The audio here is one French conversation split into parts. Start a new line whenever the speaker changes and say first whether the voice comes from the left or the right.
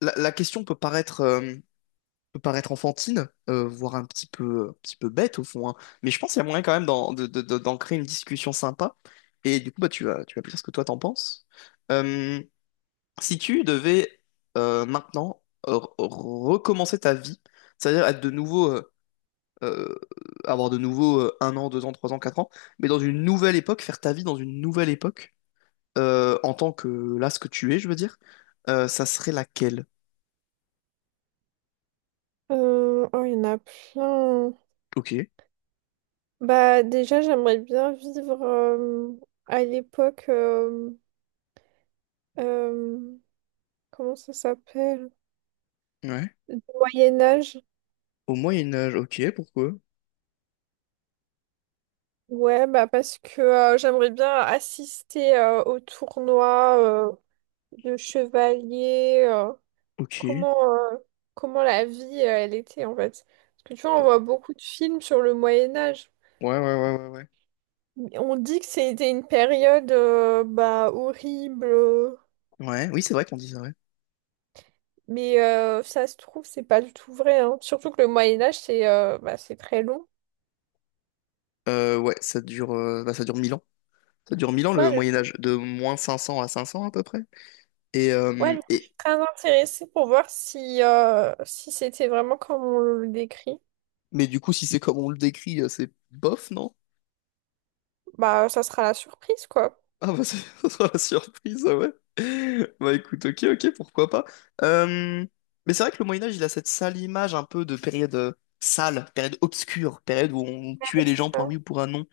left: La question peut paraître enfantine, voire un petit peu bête au fond, hein. Mais je pense qu'il y a moyen quand même d'en, de- d'en créer une discussion sympa. Et du coup, bah, tu vas me dire ce que toi t'en penses. Euh, Si tu devais maintenant euh, re- recommencer ta vie, c'est-à-dire être de nouveau, euh, avoir de nouveau un an, deux ans, trois ans, quatre ans, mais dans une nouvelle époque, faire ta vie dans une nouvelle époque, en tant que là, ce que tu es, je veux dire, ça serait laquelle?
right: Oh, il y en a plein.
left: Ok.
right: Bah, déjà, j'aimerais bien vivre à l'époque. Euh, Comment ça s'appelle?
left: Ouais.
right: Moyen-Âge.
left: Au Moyen Âge, ok, pourquoi?
right: Ouais, bah, parce que j'aimerais bien assister au tournoi euh, de chevalier.
left: Ok. Ouais,
right: Comment, euh, Comment la vie elle était, en fait. Parce que tu vois, on voit beaucoup de films sur le Moyen-Âge.
left: ouais, ouais, ouais, ouais.
right: On dit que c'était une période bah, horrible.
left: Ouais, oui, c'est vrai qu'on dit ça, ouais.
right: Mais ça se trouve, c'est pas du tout vrai, hein. Surtout que le Moyen Âge, c'est bah, c'est très long.
left: Ouais, ça dure, bah, ça dure 1000 ans. Ça dure 1000 ans
right: Moi,
left: le
right: du
left: Moyen Âge, de moins 500 à 500 à peu près. Et,
right: Ouais,
left: euh,
right: du coup, je
left: et...
right: suis très intéressée pour voir si, si c'était vraiment comme on le décrit.
left: Mais du coup, si c'est comme on le décrit, c'est bof, non?
right: Bah, ça sera la surprise, quoi.
left: Ah bah, c'est- ça sera la surprise, ah ouais. Bah écoute, ok, ok, pourquoi pas. Euh, Mais c'est vrai que le Moyen Âge, il a cette sale image un peu de période sale, période obscure, période où on
right: Ouais,
left: tuait les
right: c'est
left: gens pour un
right: ça.
left: oui ou pour un non.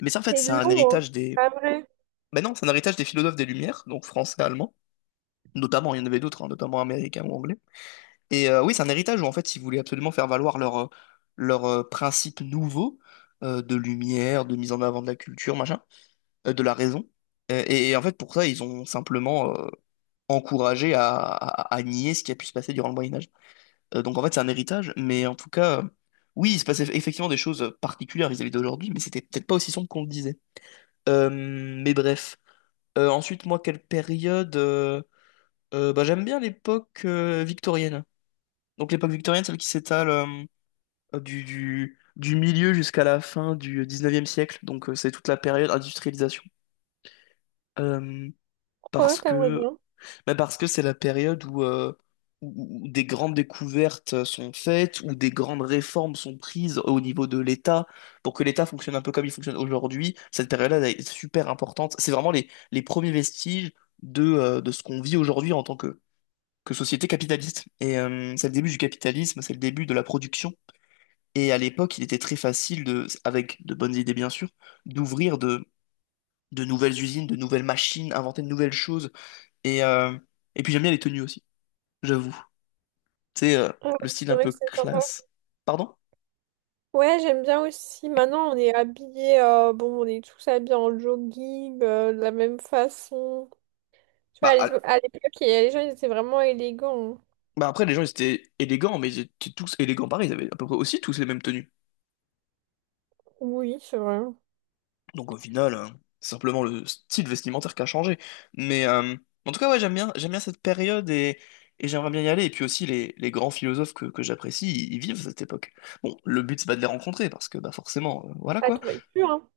left: Mais ça, en fait,
right: C'est
left: c'est un
right: long, hein.
left: héritage des
right: Pas vrai.
left: Ben non, c'est un héritage des philosophes des Lumières, donc français, allemand, notamment, il y en avait d'autres, hein, notamment américains ou anglais. Oui, c'est un héritage où en fait ils voulaient absolument faire valoir leurs principes nouveaux de lumière, de mise en avant de la culture, machin, de la raison. Et en fait pour ça, ils ont simplement encouragé à nier ce qui a pu se passer durant le Moyen Âge. Donc en fait c'est un héritage, mais en tout cas, oui, il se passait effectivement des choses particulières vis-à-vis d'aujourd'hui, mais c'était peut-être pas aussi sombre qu'on le disait. Mais bref. Ensuite, moi, quelle période, bah, j'aime bien l'époque victorienne. Donc l'époque victorienne, celle qui s'étale du, du milieu jusqu'à la fin du 19e siècle. Donc c'est toute la période industrialisation. Euh,
right: Ouais,
left: parce
right: t'aimerais
left: que
right: bien.
left: Mais parce que c'est la période où, où des grandes découvertes sont faites, où des grandes réformes sont prises au niveau de l'État, pour que l'État fonctionne un peu comme il fonctionne aujourd'hui. Cette période-là elle est super importante. C'est vraiment les premiers vestiges de ce qu'on vit aujourd'hui en tant que société capitaliste. C'est le début du capitalisme, c'est le début de la production. Et à l'époque, il était très facile, avec de bonnes idées bien sûr, d'ouvrir de, de nouvelles usines, de nouvelles machines, inventer de nouvelles choses. Et, euh, et puis j'aime bien les tenues aussi j'avoue. Tu sais,
right: Ouais,
left: le style
right: c'est
left: un
right: vrai
left: peu
right: que c'est sympa.
left: classe. Pardon?
right: Ouais, j'aime bien aussi. Maintenant, on est habillés, bon, on est tous habillés en jogging, de la même façon. Tu vois,
left: Bah, à-
right: à l'époque, les gens, ils étaient vraiment élégants.
left: Bah après, les gens, ils étaient élégants, mais ils étaient tous élégants pareil. Ils avaient à peu près aussi tous les mêmes tenues.
right: Oui, c'est vrai.
left: Donc au final, c'est simplement le style vestimentaire qui a changé. Mais euh, En tout cas, ouais, j'aime bien cette période, et j'aimerais bien y aller. Et puis aussi, les grands philosophes que j'apprécie, ils vivent cette époque. Bon, le but, c'est pas de les rencontrer, parce que bah forcément, voilà
right: Ah,
left: quoi.
right: t'aurais pu, hein.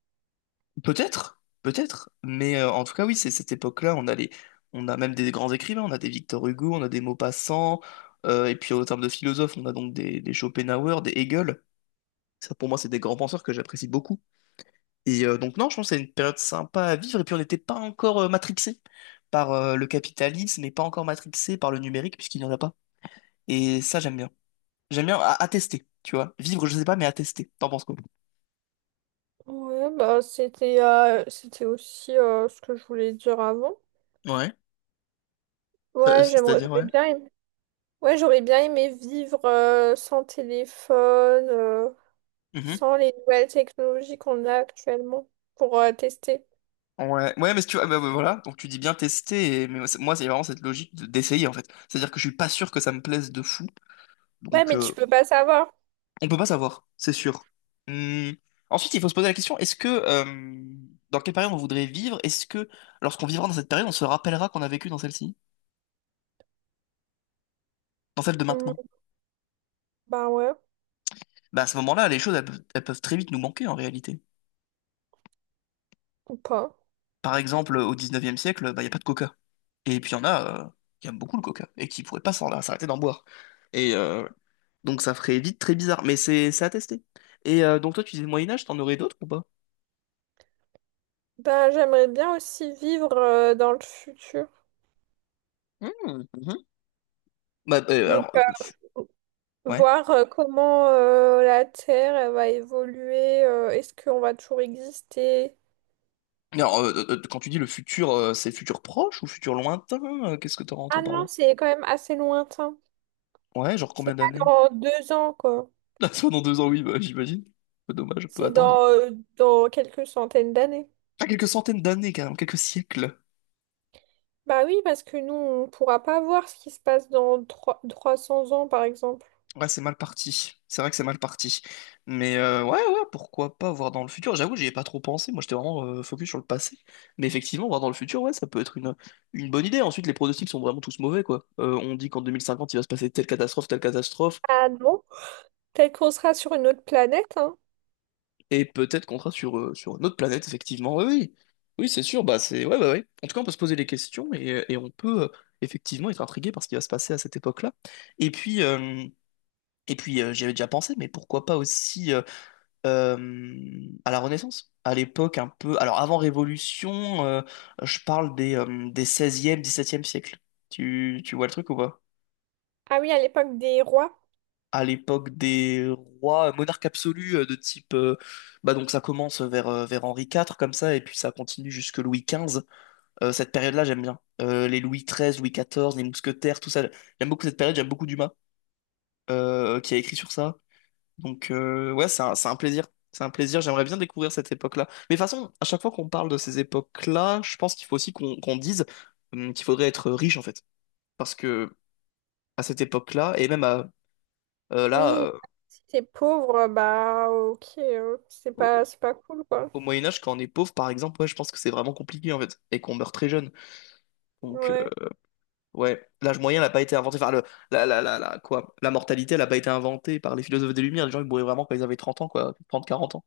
left: Peut-être, peut-être, mais en tout cas, oui, c'est cette époque-là, on a on a même des grands écrivains, on a des Victor Hugo, on a des Maupassant, et puis en termes de philosophes, on a donc des Schopenhauer, des Hegel. Ça, pour moi, c'est des grands penseurs que j'apprécie beaucoup. Donc, non, je pense que c'est une période sympa à vivre, et puis on n'était pas encore matrixé par le capitalisme, et pas encore matrixé par le numérique, puisqu'il n'y en a pas. Et ça, j'aime bien. À tester, tu vois. Vivre, je sais pas, mais à tester. T'en penses quoi?
right: Ouais, bah c'était c'était aussi ce que je voulais dire avant.
left: Ouais, c'est-à-dire,
right: J'aurais
left: ouais.
right: bien aimé... Ouais, j'aurais bien aimé vivre sans téléphone, sans les nouvelles technologies qu'on a actuellement pour tester.
left: Ouais, ouais, mais si tu vois, bah, voilà, donc tu dis bien tester, et... mais moi, c'est vraiment cette logique d'essayer en fait. C'est-à-dire que je suis pas sûr que ça me plaise de fou,
right: Ouais,
left: donc
right: mais tu peux pas savoir.
left: on peut pas savoir, c'est sûr. Hum, Ensuite, il faut se poser la question, est-ce que dans quelle période on voudrait vivre? Est-ce que lorsqu'on vivra dans cette période, on se rappellera qu'on a vécu dans celle-ci, dans celle de
right: Hmm,
left: maintenant?
right: bah ouais,
left: Bah à ce moment-là, les choses, elles peuvent très vite nous manquer en réalité.
right: ou pas.
left: Par exemple, au 19e siècle, bah, il n'y a pas de coca. Et puis il y en a qui aiment beaucoup le coca et qui pourraient pas s'arrêter d'en boire. Et euh, Donc ça ferait vite très bizarre, mais c'est à tester. Donc toi, tu disais Moyen-Âge, t'en aurais d'autres ou pas?
right: Ben j'aimerais bien aussi vivre dans le futur.
left: Mhm, mhm. Bah, euh,
right: Donc
left: alors, euh, fu-
right: euh,
left: ouais.
right: voir comment la Terre elle va évoluer, est-ce qu'on va toujours exister?
left: Alors, quand tu dis le futur, c'est futur proche ou futur lointain? Qu'est-ce que t'aurais
right: Ah
left: entends par là?
right: non, c'est quand même assez lointain.
left: Ouais, genre combien
right: C'est pas
left: d'années?
right: dans deux ans, quoi.
left: soit dans 2 ans, oui, bah, j'imagine. Dommage, on peut
right: C'est dans,
left: attendre.
right: euh, dans quelques centaines d'années.
left: Ah, quelques centaines d'années, carrément, quelques siècles.
right: Bah oui, parce que nous, on pourra pas voir ce qui se passe dans 300 ans, par exemple.
left: Ouais, c'est mal parti. C'est vrai que c'est mal parti. Ouais, ouais, pourquoi pas voir dans le futur. J'avoue, j'y ai pas trop pensé. Moi, j'étais vraiment focus sur le passé. Mais effectivement, voir dans le futur, ouais, ça peut être une bonne idée. Ensuite, les pronostics sont vraiment tous mauvais, quoi. On dit qu'en 2050, il va se passer telle catastrophe, telle catastrophe.
right: Ah non? Peut-être qu'on sera sur une autre planète, hein.
left: Et peut-être qu'on sera sur une autre planète, effectivement. Oui, oui. Oui, c'est sûr. Bah, c'est... Ouais, bah, ouais. En tout cas, on peut se poser des questions, et on peut effectivement être intrigué par ce qui va se passer à cette époque-là. Et puis... euh, Et puis, j'y avais déjà pensé, mais pourquoi pas aussi à la Renaissance, à l'époque un peu. Alors avant Révolution, je parle des 16e, 17 siècle. Tu vois le truc ou pas?
right: Ah oui, à l'époque des rois.
left: À l'époque des rois, monarques absolus de type. Bah donc ça commence vers, vers Henri IV comme ça, et puis ça continue jusque Louis XV. Cette période-là, j'aime bien. Les Louis XIII, Louis XIV, les mousquetaires, tout ça. J'aime beaucoup cette période, j'aime beaucoup Dumas qui a écrit sur ça. Donc, ouais, c'est un plaisir. C'est un plaisir. J'aimerais bien découvrir cette époque-là. Mais de toute façon, à chaque fois qu'on parle de ces époques-là, je pense qu'il faut aussi qu'on dise qu'il faudrait être riche, en fait. Parce que à cette époque-là, et même euh, là,
right: Oui,
left: euh,
right: si t'es pauvre, bah ok,
left: au,
right: c'est pas cool, quoi.
left: Moyen Âge, quand on est pauvre, par exemple, ouais, je pense que c'est vraiment compliqué, en fait, et qu'on meurt très jeune. Donc,
right: Ouais.
left: ouais, l'âge moyen n'a pas été inventé. Enfin, le, la- quoi, la mortalité, elle n'a pas été inventée par les philosophes des Lumières. Les gens, ils mouraient vraiment quand ils avaient 30 ans, quoi, 30 40 ans.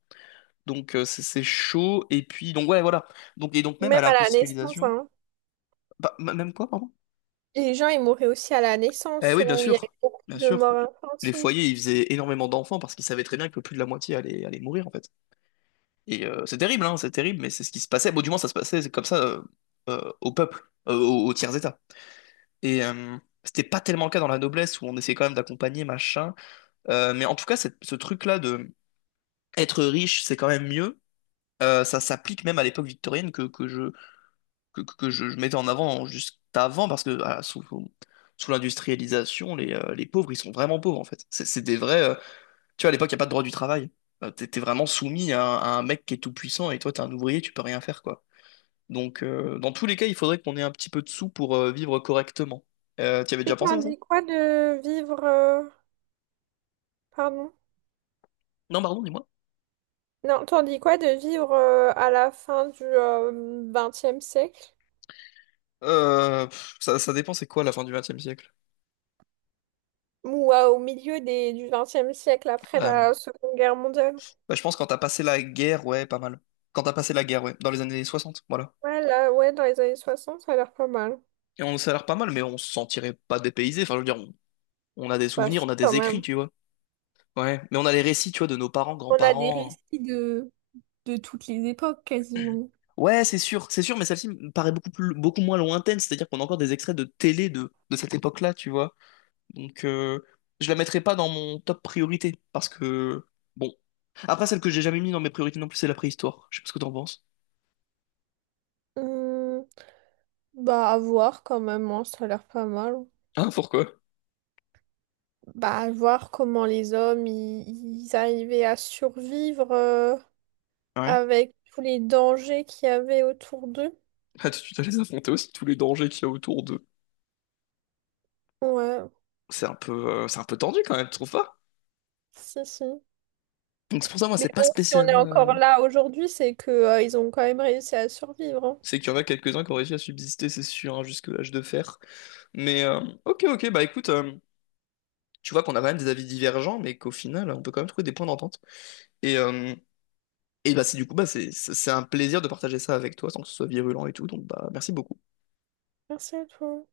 left: Donc c'est chaud. Et puis, donc ouais, voilà. Donc, et donc
right: Ou
left: même
right: même
left: à
right: à la naissance,
left: l'industrialisation.
right: hein.
left: Même quoi, pardon?
right: Les gens, ils mouraient aussi à la
left: Eh
right: naissance,
left: oui, bien
right: où il y avait
left: sûr.
right: beaucoup
left: Bien
right: de
left: sûr.
right: morts
left: Les
right: infantiles.
left: foyers, ils faisaient énormément d'enfants parce qu'ils savaient très bien que plus de la moitié allait mourir, en fait. C'est terrible, hein, c'est terrible, mais c'est ce qui se passait. Bon, du moins, ça se passait comme ça au peuple, au tiers-état. Et euh, C'était pas tellement le cas dans la noblesse où on essayait quand même d'accompagner, machin. Mais en tout cas, ce truc-là de être riche, c'est quand même mieux. Ça s'applique même à l'époque victorienne que je mettais en avant juste avant, parce que ah, sous, sous l'industrialisation, les pauvres, ils sont vraiment pauvres, en fait. C'est des vrais... tu vois, à l'époque, il n'y a pas de droit du travail. T'es vraiment soumis à un mec qui est tout puissant, et toi, t'es un ouvrier, tu peux rien faire, quoi. Donc, dans tous les cas, il faudrait qu'on ait un petit peu de sous pour vivre correctement. Tu avais
right: Et
left: déjà pensé
right: t'en
left: à ça?
right: dis quoi de vivre... Pardon?
left: Non, pardon, dis-moi.
right: Non, t'en dis quoi de vivre à la fin du XXe siècle?
left: Pff, ça dépend, c'est quoi la fin du XXe siècle?
right: Ou au milieu du XXe siècle, après
left: Euh,
right: la Seconde Guerre mondiale?
left: Bah, je pense quand t'as passé la guerre, ouais, pas mal. Quand t'as passé la guerre, ouais, dans les années 60 voilà.
right: Ouais, là, ouais, dans les années 60, ça a l'air pas mal.
left: Et on, ça a l'air pas mal, mais on se sentirait pas dépaysé. Enfin, je veux dire, on a des
right: Bah
left: souvenirs,
right: si,
left: on a
right: quand
left: des écrits,
right: même.
left: tu vois. Ouais, mais on a les récits, tu vois, de nos parents,
right: On a des
left: grands-parents.
right: récits de toutes les époques quasiment.
left: Ouais, c'est sûr, mais celle-ci me paraît beaucoup plus, beaucoup moins lointaine. C'est-à-dire qu'on a encore des extraits de télé de cette époque-là, tu vois. Donc, je la mettrai pas dans mon top priorité, parce que, bon. Après, celle que j'ai jamais mis dans mes priorités non plus, c'est la préhistoire. Je sais pas ce que t'en penses.
right: Hmm, bah à voir quand même, hein, ça a l'air pas mal.
left: Ah, pourquoi?
right: Bah à voir comment les hommes, ils arrivaient à survivre,
left: Ouais.
right: avec tous les dangers qu'il y avait autour d'eux.
left: Ah, tu dois les affronter aussi, tous les dangers qu'il y a autour d'eux.
right: Ouais,
left: C'est un peu, c'est un peu tendu quand même, tu trouves pas?
right: si, si.
left: Donc, c'est pour ça, moi,
right: Mais
left: c'est pas
right: bon, si on est
left: spécialement.
right: encore là aujourd'hui, c'est que, ils ont quand même réussi à survivre, hein.
left: C'est qu'il y en a quelques-uns qui ont réussi à subsister, c'est sûr, hein, jusque l'âge de fer. Mais euh, ok, ok, bah écoute, tu vois qu'on a quand même des avis divergents, mais qu'au final, on peut quand même trouver des points d'entente. Et, euh, et bah c'est du coup, bah, c'est un plaisir de partager ça avec toi, sans que ce soit virulent et tout, donc bah merci beaucoup.
right: Merci à toi.